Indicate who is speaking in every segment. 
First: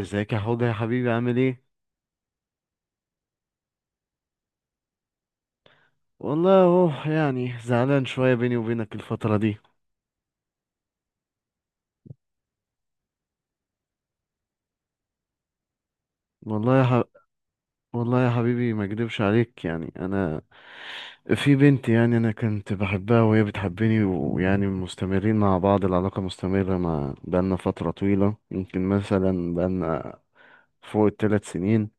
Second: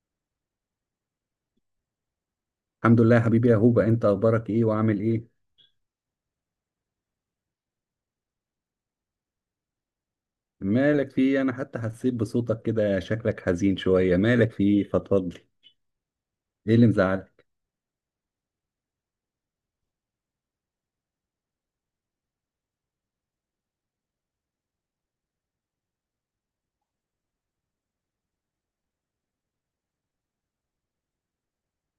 Speaker 1: ازيك يا حوض يا حبيبي؟ عامل ايه؟
Speaker 2: الحمد لله يا حبيبي يا هوبا، انت اخبارك ايه وعامل ايه؟
Speaker 1: والله اهو، يعني زعلان شويه بيني وبينك الفتره دي.
Speaker 2: مالك في ايه؟ انا حتى حسيت بصوتك كده شكلك حزين شويه. مالك في ايه؟ فضفضلي. ايه
Speaker 1: والله يا
Speaker 2: اللي
Speaker 1: ح...
Speaker 2: مزعلك؟
Speaker 1: والله يا حبيبي، ما اكدبش عليك، يعني انا، في بنت، يعني انا كنت بحبها وهي بتحبني، ويعني مستمرين مع بعض، العلاقه مستمره، مع بقالنا فتره طويله، يمكن مثلا بقالنا فوق الـ 3 سنين.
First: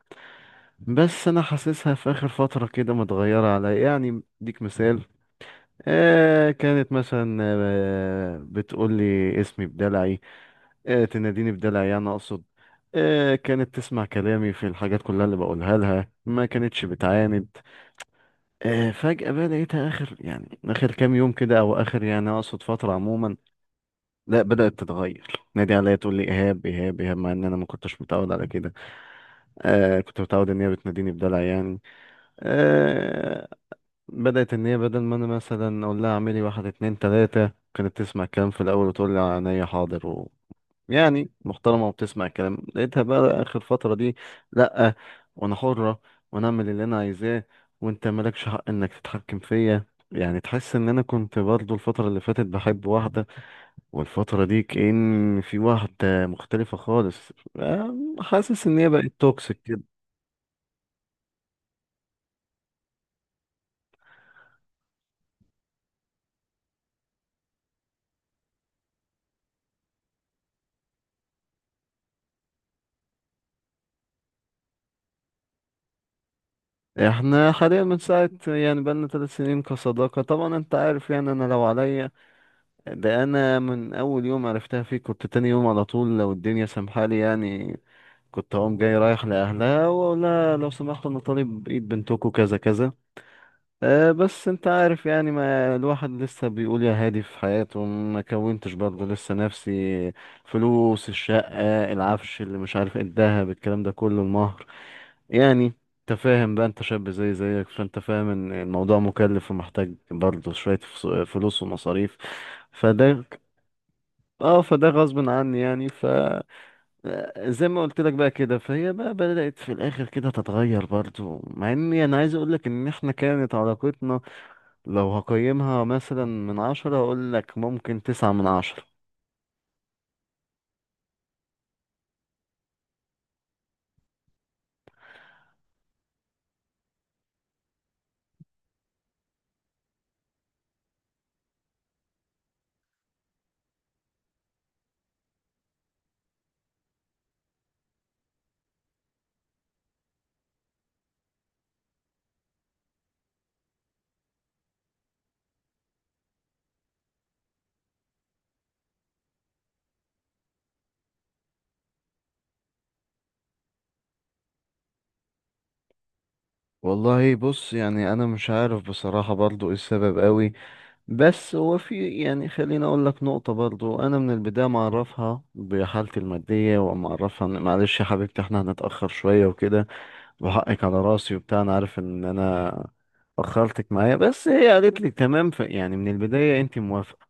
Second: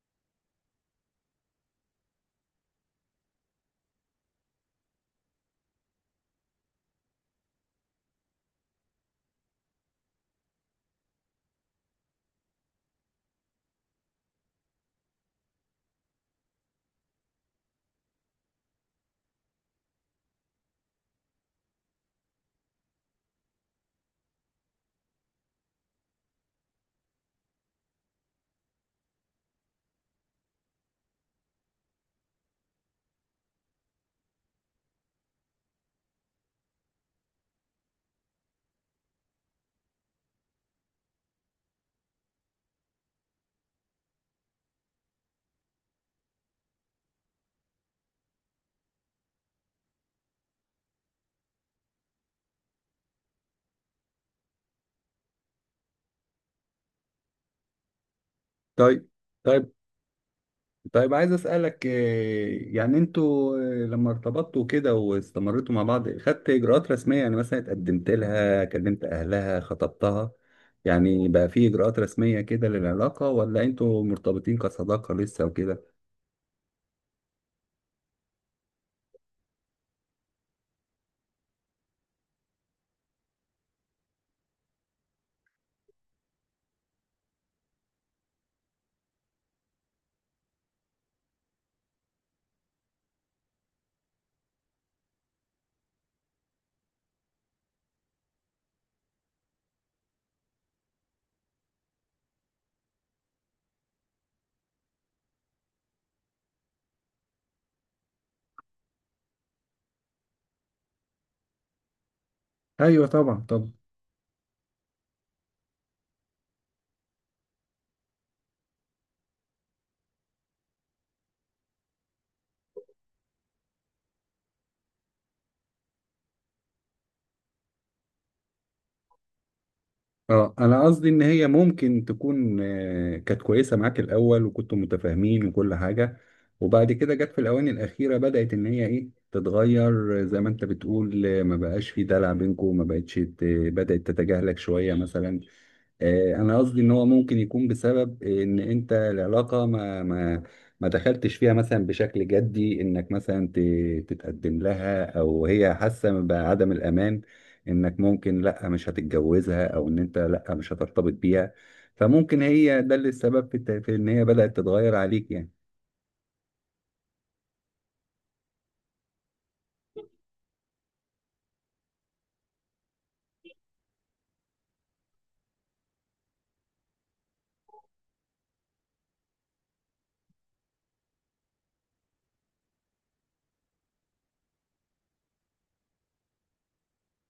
Speaker 1: بس انا حاسسها في اخر فتره كده متغيره عليا. يعني اديك مثال، آه كانت مثلا، بتقول لي اسمي بدلعي. تناديني بدلع، يعني اقصد. كانت تسمع كلامي في الحاجات كلها اللي بقولها لها، ما كانتش بتعاند. فجأة بقى لقيتها اخر، يعني اخر كام يوم كده، او اخر يعني اقصد فترة عموما، لا بدأت تتغير، نادي عليا تقول لي ايهاب ايهاب ايهاب، مع ان انا ما كنتش متعود على كده. كنت متعود ان هي بتناديني بدلع يعني. آه، بدأت ان هي بدل ما انا مثلا اقول لها اعملي واحد اتنين تلاتة، كانت تسمع الكلام في الاول وتقول لي عينيا حاضر. يعني محترمة وبتسمع الكلام. لقيتها بقى آخر فترة دي، لأ، وأنا حرة، وأنا أعمل اللي أنا عايزاه، وأنت مالكش حق إنك تتحكم فيا. يعني تحس إن أنا كنت برضو الفترة اللي فاتت بحب واحدة، والفترة دي كأن في واحدة مختلفة خالص. حاسس إن هي
Speaker 2: طيب،
Speaker 1: بقت توكسيك
Speaker 2: طيب،
Speaker 1: كده.
Speaker 2: طيب. عايز اسالك يعني انتوا لما ارتبطتوا كده واستمرتوا مع بعض خدت اجراءات رسميه، يعني مثلا اتقدمت لها كلمت اهلها خطبتها؟ يعني بقى في اجراءات رسميه كده للعلاقه، ولا انتوا مرتبطين كصداقه لسه وكده؟
Speaker 1: إحنا حاليا من ساعة، يعني بقالنا 3 سنين كصداقة. طبعا أنت عارف، يعني أنا لو عليا، ده انا من اول يوم عرفتها فيك كنت تاني يوم على طول، لو الدنيا سامحالي يعني، كنت اقوم جاي رايح لاهلها واقول لها لو سمحتوا، انا طالب ايد بنتكم، كذا كذا. أه بس انت عارف، يعني ما الواحد لسه بيقول يا هادي في حياته، ما كونتش برضه لسه نفسي، فلوس الشقة، العفش، اللي مش عارف ايه، الدهب، الكلام ده كله، المهر يعني. انت فاهم بقى، انت شاب زي زيك، فانت فاهم ان الموضوع مكلف ومحتاج برضه شوية فلوس ومصاريف.
Speaker 2: ايوه،
Speaker 1: فده،
Speaker 2: طبعا، طبعا.
Speaker 1: اه فده غصب عني يعني. ف زي ما قلت لك بقى كده، فهي بقى بدأت في الآخر كده تتغير برضو، مع إني أنا عايز أقول لك إن إحنا كانت علاقتنا، لو هقيمها مثلا من 10، أقول لك ممكن 9 من 10.
Speaker 2: اه انا قصدي ان هي ممكن تكون، كانت كويسه معاك الاول وكنتوا متفاهمين وكل حاجه، وبعد كده جت في الاواني الاخيره بدات ان هي تتغير، زي ما انت بتقول، ما بقاش في دلع بينكم، ما بقتش بدات تتجاهلك شويه مثلا. انا قصدي ان هو ممكن يكون بسبب ان انت العلاقه ما دخلتش فيها مثلا بشكل جدي، انك مثلا تتقدم لها، او هي حاسه بعدم الامان انك ممكن لا مش هتتجوزها او ان انت لا مش هترتبط بيها. فممكن هي ده اللي السبب في ان هي بدات تتغير عليك يعني.
Speaker 1: والله بص، يعني أنا مش عارف بصراحة برضو إيه السبب قوي. بس هو في، يعني خليني أقول لك نقطة، برضو أنا من البداية معرفها بحالتي المادية، ومعرفها إن معلش يا حبيبتي إحنا هنتأخر شوية وكده، وحقك على راسي وبتاع، انا عارف ان انا اخرتك معايا، بس هي قالت لي تمام، ف يعني من البداية انت موافقة.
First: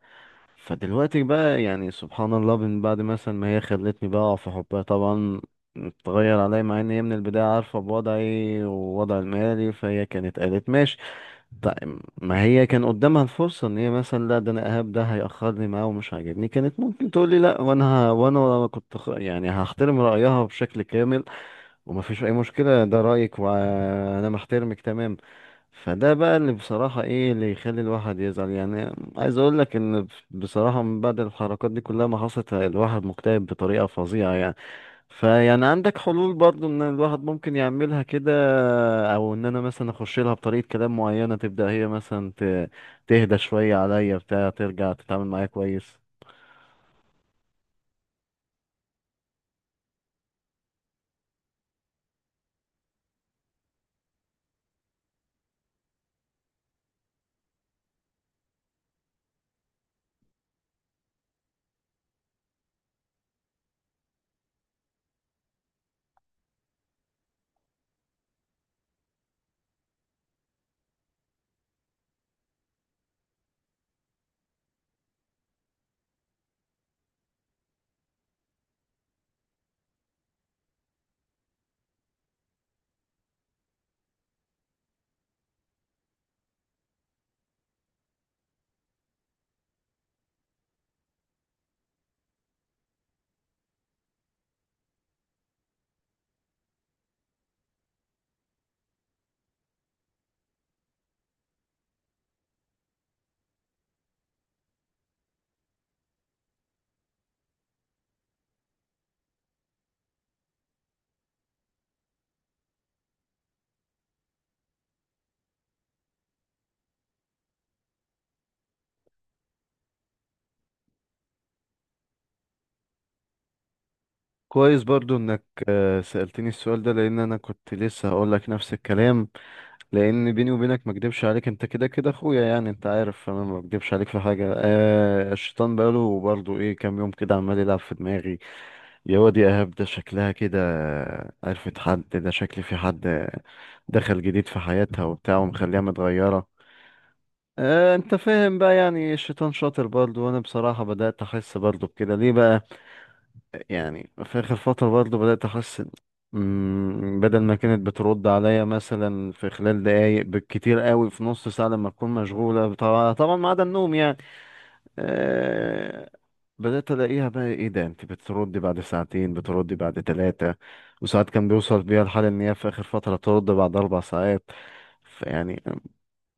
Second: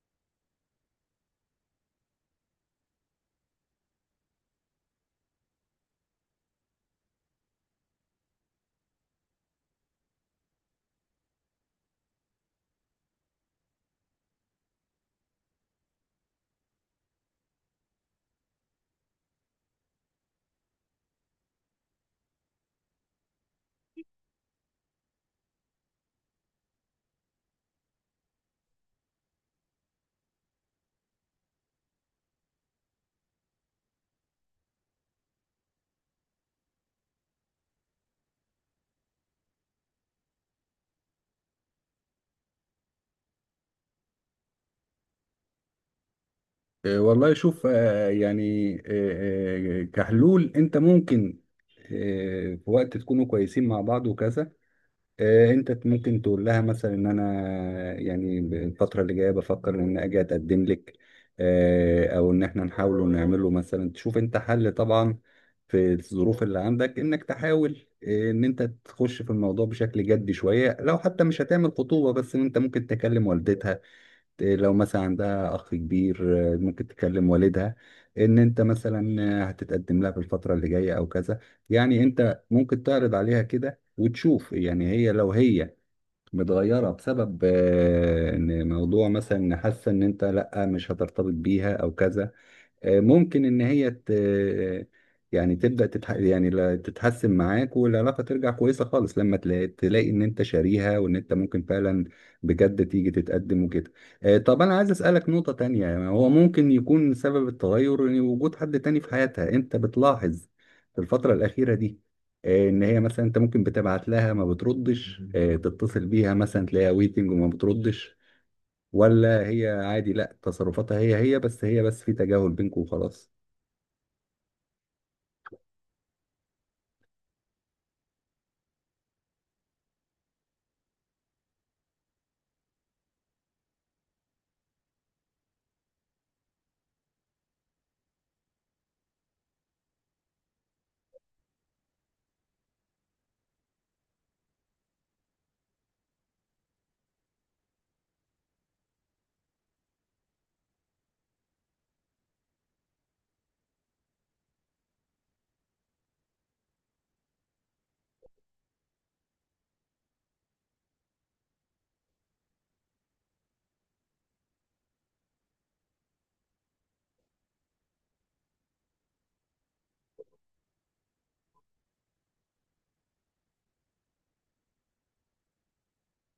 Speaker 1: فدلوقتي بقى، يعني سبحان الله، من بعد مثلا ما هي خلتني بقى في حبها طبعا، اتغير عليا، مع ان هي من البداية عارفة بوضعي ووضع المالي، فهي كانت قالت ماشي. طيب ما هي كان قدامها الفرصة ان هي مثلا، لا ده انا اهاب ده هيأخرني معاه ومش عاجبني، كانت ممكن تقول لي لا، وانا وانا كنت يعني هحترم رأيها بشكل كامل، وما فيش اي مشكلة، ده رأيك وانا محترمك تمام. فده بقى اللي بصراحة، ايه اللي يخلي الواحد يزعل، يعني عايز اقول لك ان بصراحة من بعد الحركات دي كلها ما حصلت، الواحد مكتئب بطريقة فظيعة يعني. فيعني عندك حلول برضو ان الواحد ممكن يعملها كده، او ان انا مثلا اخش لها بطريقة كلام معينة تبدأ هي مثلا تهدى شوية عليا بتاع ترجع تتعامل معايا كويس.
Speaker 2: والله شوف، يعني، كحلول انت ممكن، في وقت تكونوا كويسين مع بعض وكذا، انت ممكن تقول لها مثلا ان انا يعني الفتره اللي جايه بفكر ان اجي اتقدم لك، او ان احنا نحاول نعمله مثلا، تشوف انت حل طبعا في الظروف اللي عندك، انك تحاول، ان انت تخش في الموضوع بشكل جدي شويه، لو حتى مش هتعمل خطوبه بس ان انت ممكن تكلم والدتها. إيه لو مثلا عندها اخ كبير، ممكن تكلم والدها ان انت مثلا، هتتقدم لها في الفتره اللي جايه او كذا. يعني انت ممكن تعرض عليها كده وتشوف، يعني لو هي متغيره بسبب، ان موضوع مثلا إن حاسه ان انت لا مش هترتبط بيها او كذا، ممكن ان هي يعني تبدا يعني تتحسن معاك والعلاقه ترجع كويسه خالص لما تلاقي ان انت شاريها وان انت ممكن فعلا بجد تيجي تتقدم وكده. طب انا عايز اسالك نقطه تانية، يعني هو ممكن يكون سبب التغير إن وجود حد تاني في حياتها؟ انت بتلاحظ في الفتره الاخيره دي، ان هي مثلا انت ممكن بتبعت لها ما بتردش، تتصل بيها مثلا تلاقيها ويتنج وما بتردش، ولا هي عادي، لا تصرفاتها هي بس في تجاهل بينكم وخلاص؟
Speaker 1: كويس برضو انك سألتني السؤال ده، لان انا كنت لسه هقول لك نفس الكلام. لان بيني وبينك ما اكدبش عليك، انت كده كده اخويا يعني، انت عارف، فانا ما بكدبش عليك في حاجه. آه الشيطان بقاله برضه ايه، كام يوم كده عمال يلعب في دماغي، يا واد يا ايهاب ده شكلها كده عرفت حد، ده شكلي في حد دخل جديد في حياتها وبتاع ومخليها متغيره. آه انت فاهم بقى، يعني الشيطان شاطر برضه. وانا بصراحه بدات احس برضه بكده. ليه بقى؟ يعني في آخر فترة برضه بدأت أحس بدل ما كانت بترد عليا مثلا في خلال دقايق بالكتير قوي في نص ساعة لما تكون مشغولة، طبعا طبعا ما عدا النوم يعني. أه، بدأت ألاقيها بقى، إيه ده أنت بتردي بعد ساعتين، بتردي بعد 3. وساعات كان بيوصل بيها الحال إن هي في آخر فترة ترد بعد 4 ساعات. فيعني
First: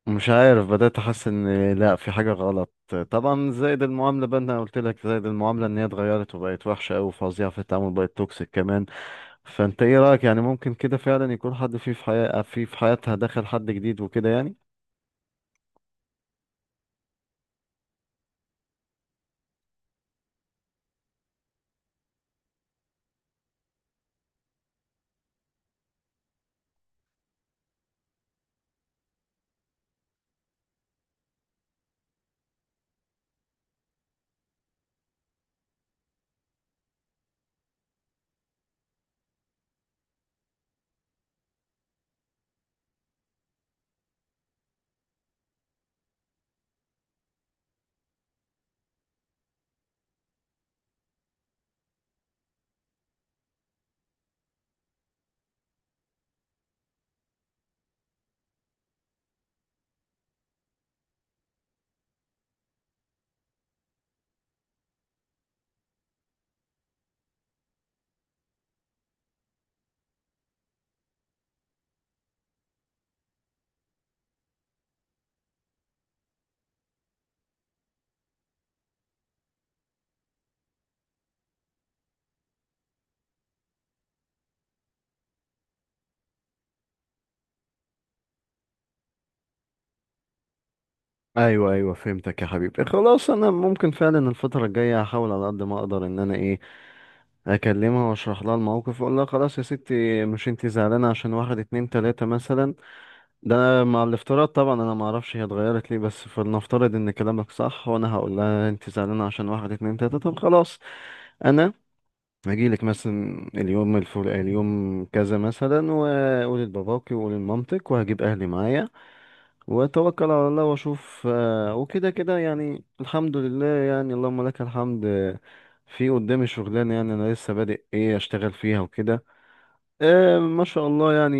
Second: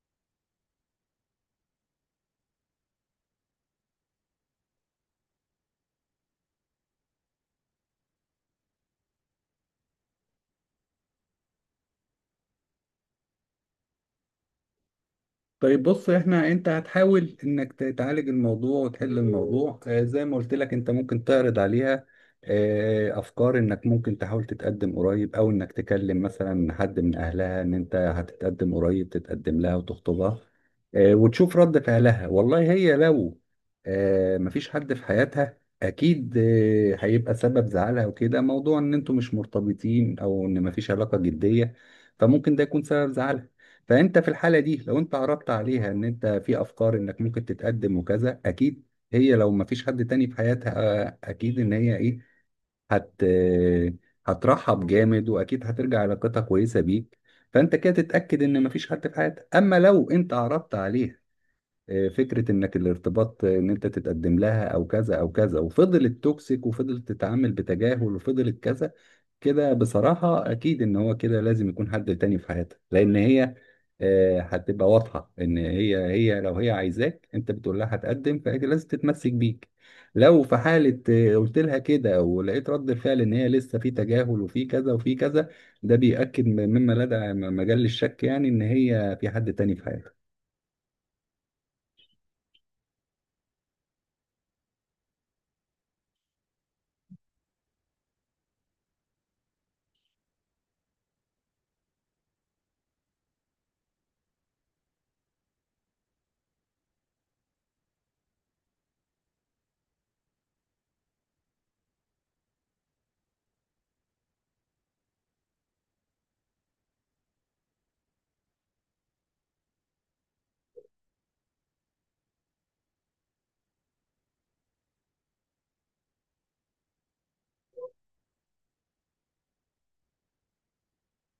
Speaker 1: مش عارف، بدأت أحس إن لأ في حاجة غلط. طبعا زائد المعاملة بقى، أنا قلت لك زائد المعاملة إن هي اتغيرت وبقت وحشة أوي وفظيعة في التعامل، بقت توكسيك كمان. فأنت إيه رأيك؟ يعني ممكن كده فعلا يكون حد فيه في حياة في حياتها، دخل حد جديد وكده يعني؟
Speaker 2: طيب بص احنا، انت هتحاول انك تعالج الموضوع وتحل الموضوع، زي ما قلت لك انت ممكن تعرض عليها، افكار انك ممكن تحاول تتقدم قريب، او انك تكلم مثلا حد من اهلها ان انت هتتقدم قريب، تتقدم لها وتخطبها، وتشوف رد فعلها. والله هي لو، مفيش حد في حياتها، اكيد هيبقى سبب زعلها وكده موضوع ان انتوا مش مرتبطين او ان مفيش علاقة جدية، فممكن ده يكون سبب زعلها. فانت في الحاله دي لو انت عرضت عليها ان انت في افكار انك ممكن تتقدم وكذا، اكيد هي لو ما فيش حد تاني في حياتها، اكيد ان هي ايه هت آه، هترحب جامد، واكيد هترجع علاقتها كويسه بيك. فانت كده تتاكد ان ما فيش حد في حياتها. اما لو انت عرضت عليها، فكره انك الارتباط، ان انت تتقدم لها او كذا او كذا، وفضلت توكسيك وفضلت تتعامل بتجاهل وفضلت كذا، كده بصراحة أكيد إن هو كده لازم يكون حد تاني في حياتك، لأن هي، هتبقى واضحة إن هي لو هي عايزاك. أنت بتقول لها هتقدم فهي لازم تتمسك بيك. لو في حالة، قلت لها كده ولقيت رد الفعل إن هي لسه في تجاهل وفي كذا وفي كذا، ده بيأكد مما لدى مجال الشك، يعني إن هي في حد تاني في حياتك.
Speaker 1: أيوه أيوه فهمتك يا حبيبي، خلاص أنا ممكن فعلا الفترة الجاية هحاول على قد ما أقدر إن أنا إيه، أكلمها وأشرح لها الموقف وأقول لها خلاص يا ستي، مش أنتي زعلانة عشان واحد اتنين تلاتة مثلا؟ ده أنا مع الافتراض طبعا، انا ما اعرفش هي اتغيرت ليه، بس فلنفترض ان كلامك صح، وانا هقول لها انت زعلانه عشان واحد اتنين تلاته، طب خلاص انا هجيلك مثلا اليوم الفلاني، اليوم كذا مثلا، واقول لباباكي واقول لمامتك، وهجيب اهلي معايا واتوكل على الله واشوف. وكده كده يعني الحمد لله، يعني اللهم لك الحمد. في قدامي شغلانه، يعني انا لسه بادئ ايه اشتغل فيها وكده. ما شاء الله يعني،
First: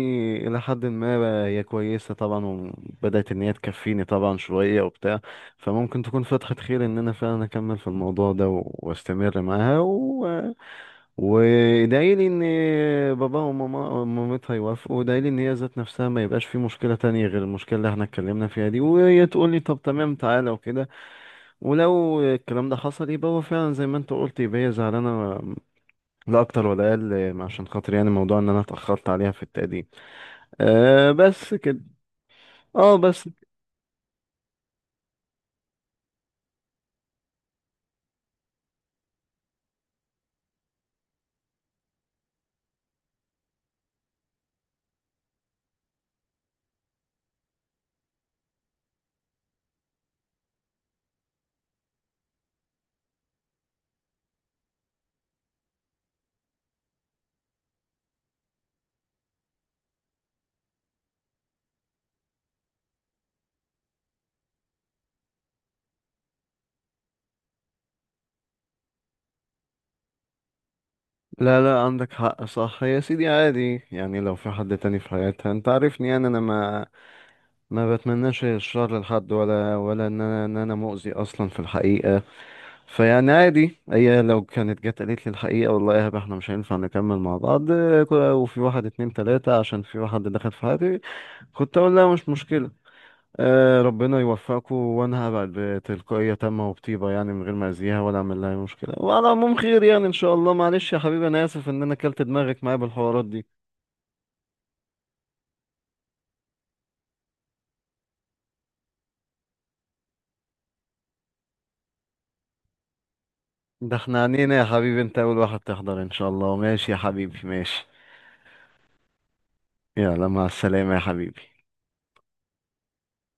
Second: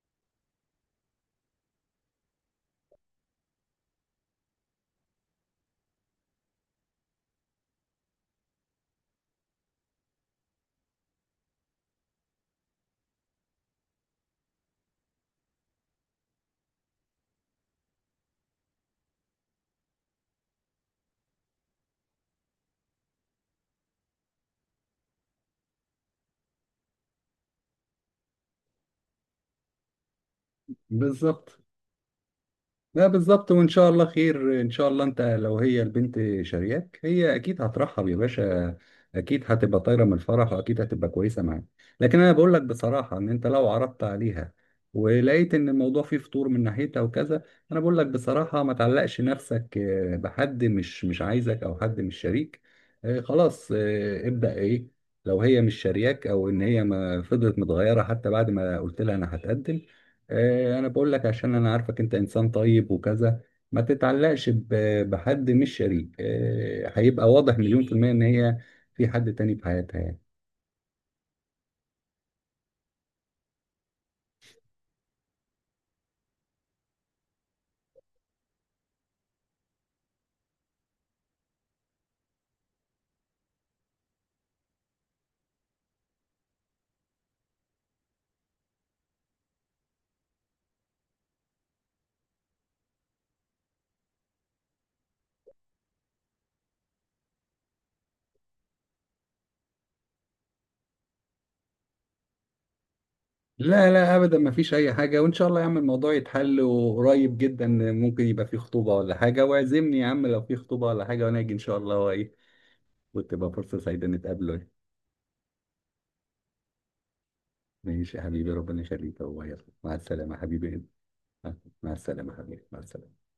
Speaker 1: إلى حد ما بقى هي كويسة طبعا، وبدأت إن هي تكفيني طبعا شوية وبتاع. فممكن تكون فتحة خير إن أنا فعلا أكمل في الموضوع ده وأستمر معاها وإدعيلي إن بابا وماما ومامتها يوافقوا، وإدعيلي إن هي ذات نفسها ما يبقاش في مشكلة تانية غير المشكلة اللي إحنا اتكلمنا فيها دي، وهي تقول لي طب تمام تعالى وكده. ولو الكلام ده حصل يبقى هو فعلا زي ما أنت قلت، يبقى هي زعلانة لا أكتر ولا أقل، عشان خاطر يعني موضوع إن أنا اتأخرت عليها في التقديم. آه بس
Speaker 2: بالظبط.
Speaker 1: كده. اه
Speaker 2: لا
Speaker 1: بس.
Speaker 2: بالظبط، وان شاء الله خير. ان شاء الله انت لو هي البنت شارياك هي اكيد هترحب يا باشا، اكيد هتبقى طايره من الفرح واكيد هتبقى كويسه معاك. لكن انا بقول لك بصراحه، ان انت لو عرضت عليها ولقيت ان الموضوع فيه فطور من ناحيتها وكذا، انا بقول لك بصراحه ما تعلقش نفسك، بحد مش عايزك او حد مش شريك، خلاص، ابدا ايه. لو هي مش شارياك او ان هي ما فضلت متغيره حتى بعد ما قلت لها انا هتقدم، انا بقول لك عشان انا عارفك انت انسان طيب وكذا، ما تتعلقش بحد مش شريك. هيبقى واضح مليون في المية ان هي في حد تاني في حياتها يعني.
Speaker 1: لا لا عندك حق صح يا سيدي، عادي يعني لو في حد تاني في حياتها، انت عارفني يعني انا ما بتمناش الشر لحد، ولا ان انا مؤذي اصلا في الحقيقة. فيعني عادي هي لو كانت جت قالت لي الحقيقة، والله يا هبة احنا مش هينفع نكمل مع بعض، وفي واحد اتنين تلاتة عشان في واحد دخل في حياتي، كنت اقول لها مش مشكلة. آه ربنا يوفقكم، وانا هبعد بتلقائية تامة وبطيبة، يعني من غير ما اذيها ولا اعمل لها أي مشكلة. وعلى العموم خير يعني ان شاء الله. معلش يا حبيبي انا اسف ان انا كلت دماغك معايا بالحوارات دي.
Speaker 2: لا، لا، ابدا ما فيش اي حاجة، وان شاء الله يا عم الموضوع يتحل، وقريب جدا ممكن يبقى في خطوبة ولا حاجة، واعزمني يا عم لو في خطوبة ولا حاجة وانا اجي ان شاء الله، وايه وتبقى فرصة
Speaker 1: ده
Speaker 2: سعيدة
Speaker 1: احنا عنينا يا
Speaker 2: نتقابله.
Speaker 1: حبيبي، انت اول واحد تحضر ان شاء الله. ماشي يا حبيبي ماشي.
Speaker 2: ماشي يا حبيبي، ربنا يخليك. هو يلا، مع
Speaker 1: يلا
Speaker 2: السلامة يا
Speaker 1: مع
Speaker 2: حبيبي.
Speaker 1: السلامة يا حبيبي.
Speaker 2: مع السلامة يا حبيبي، مع السلامة.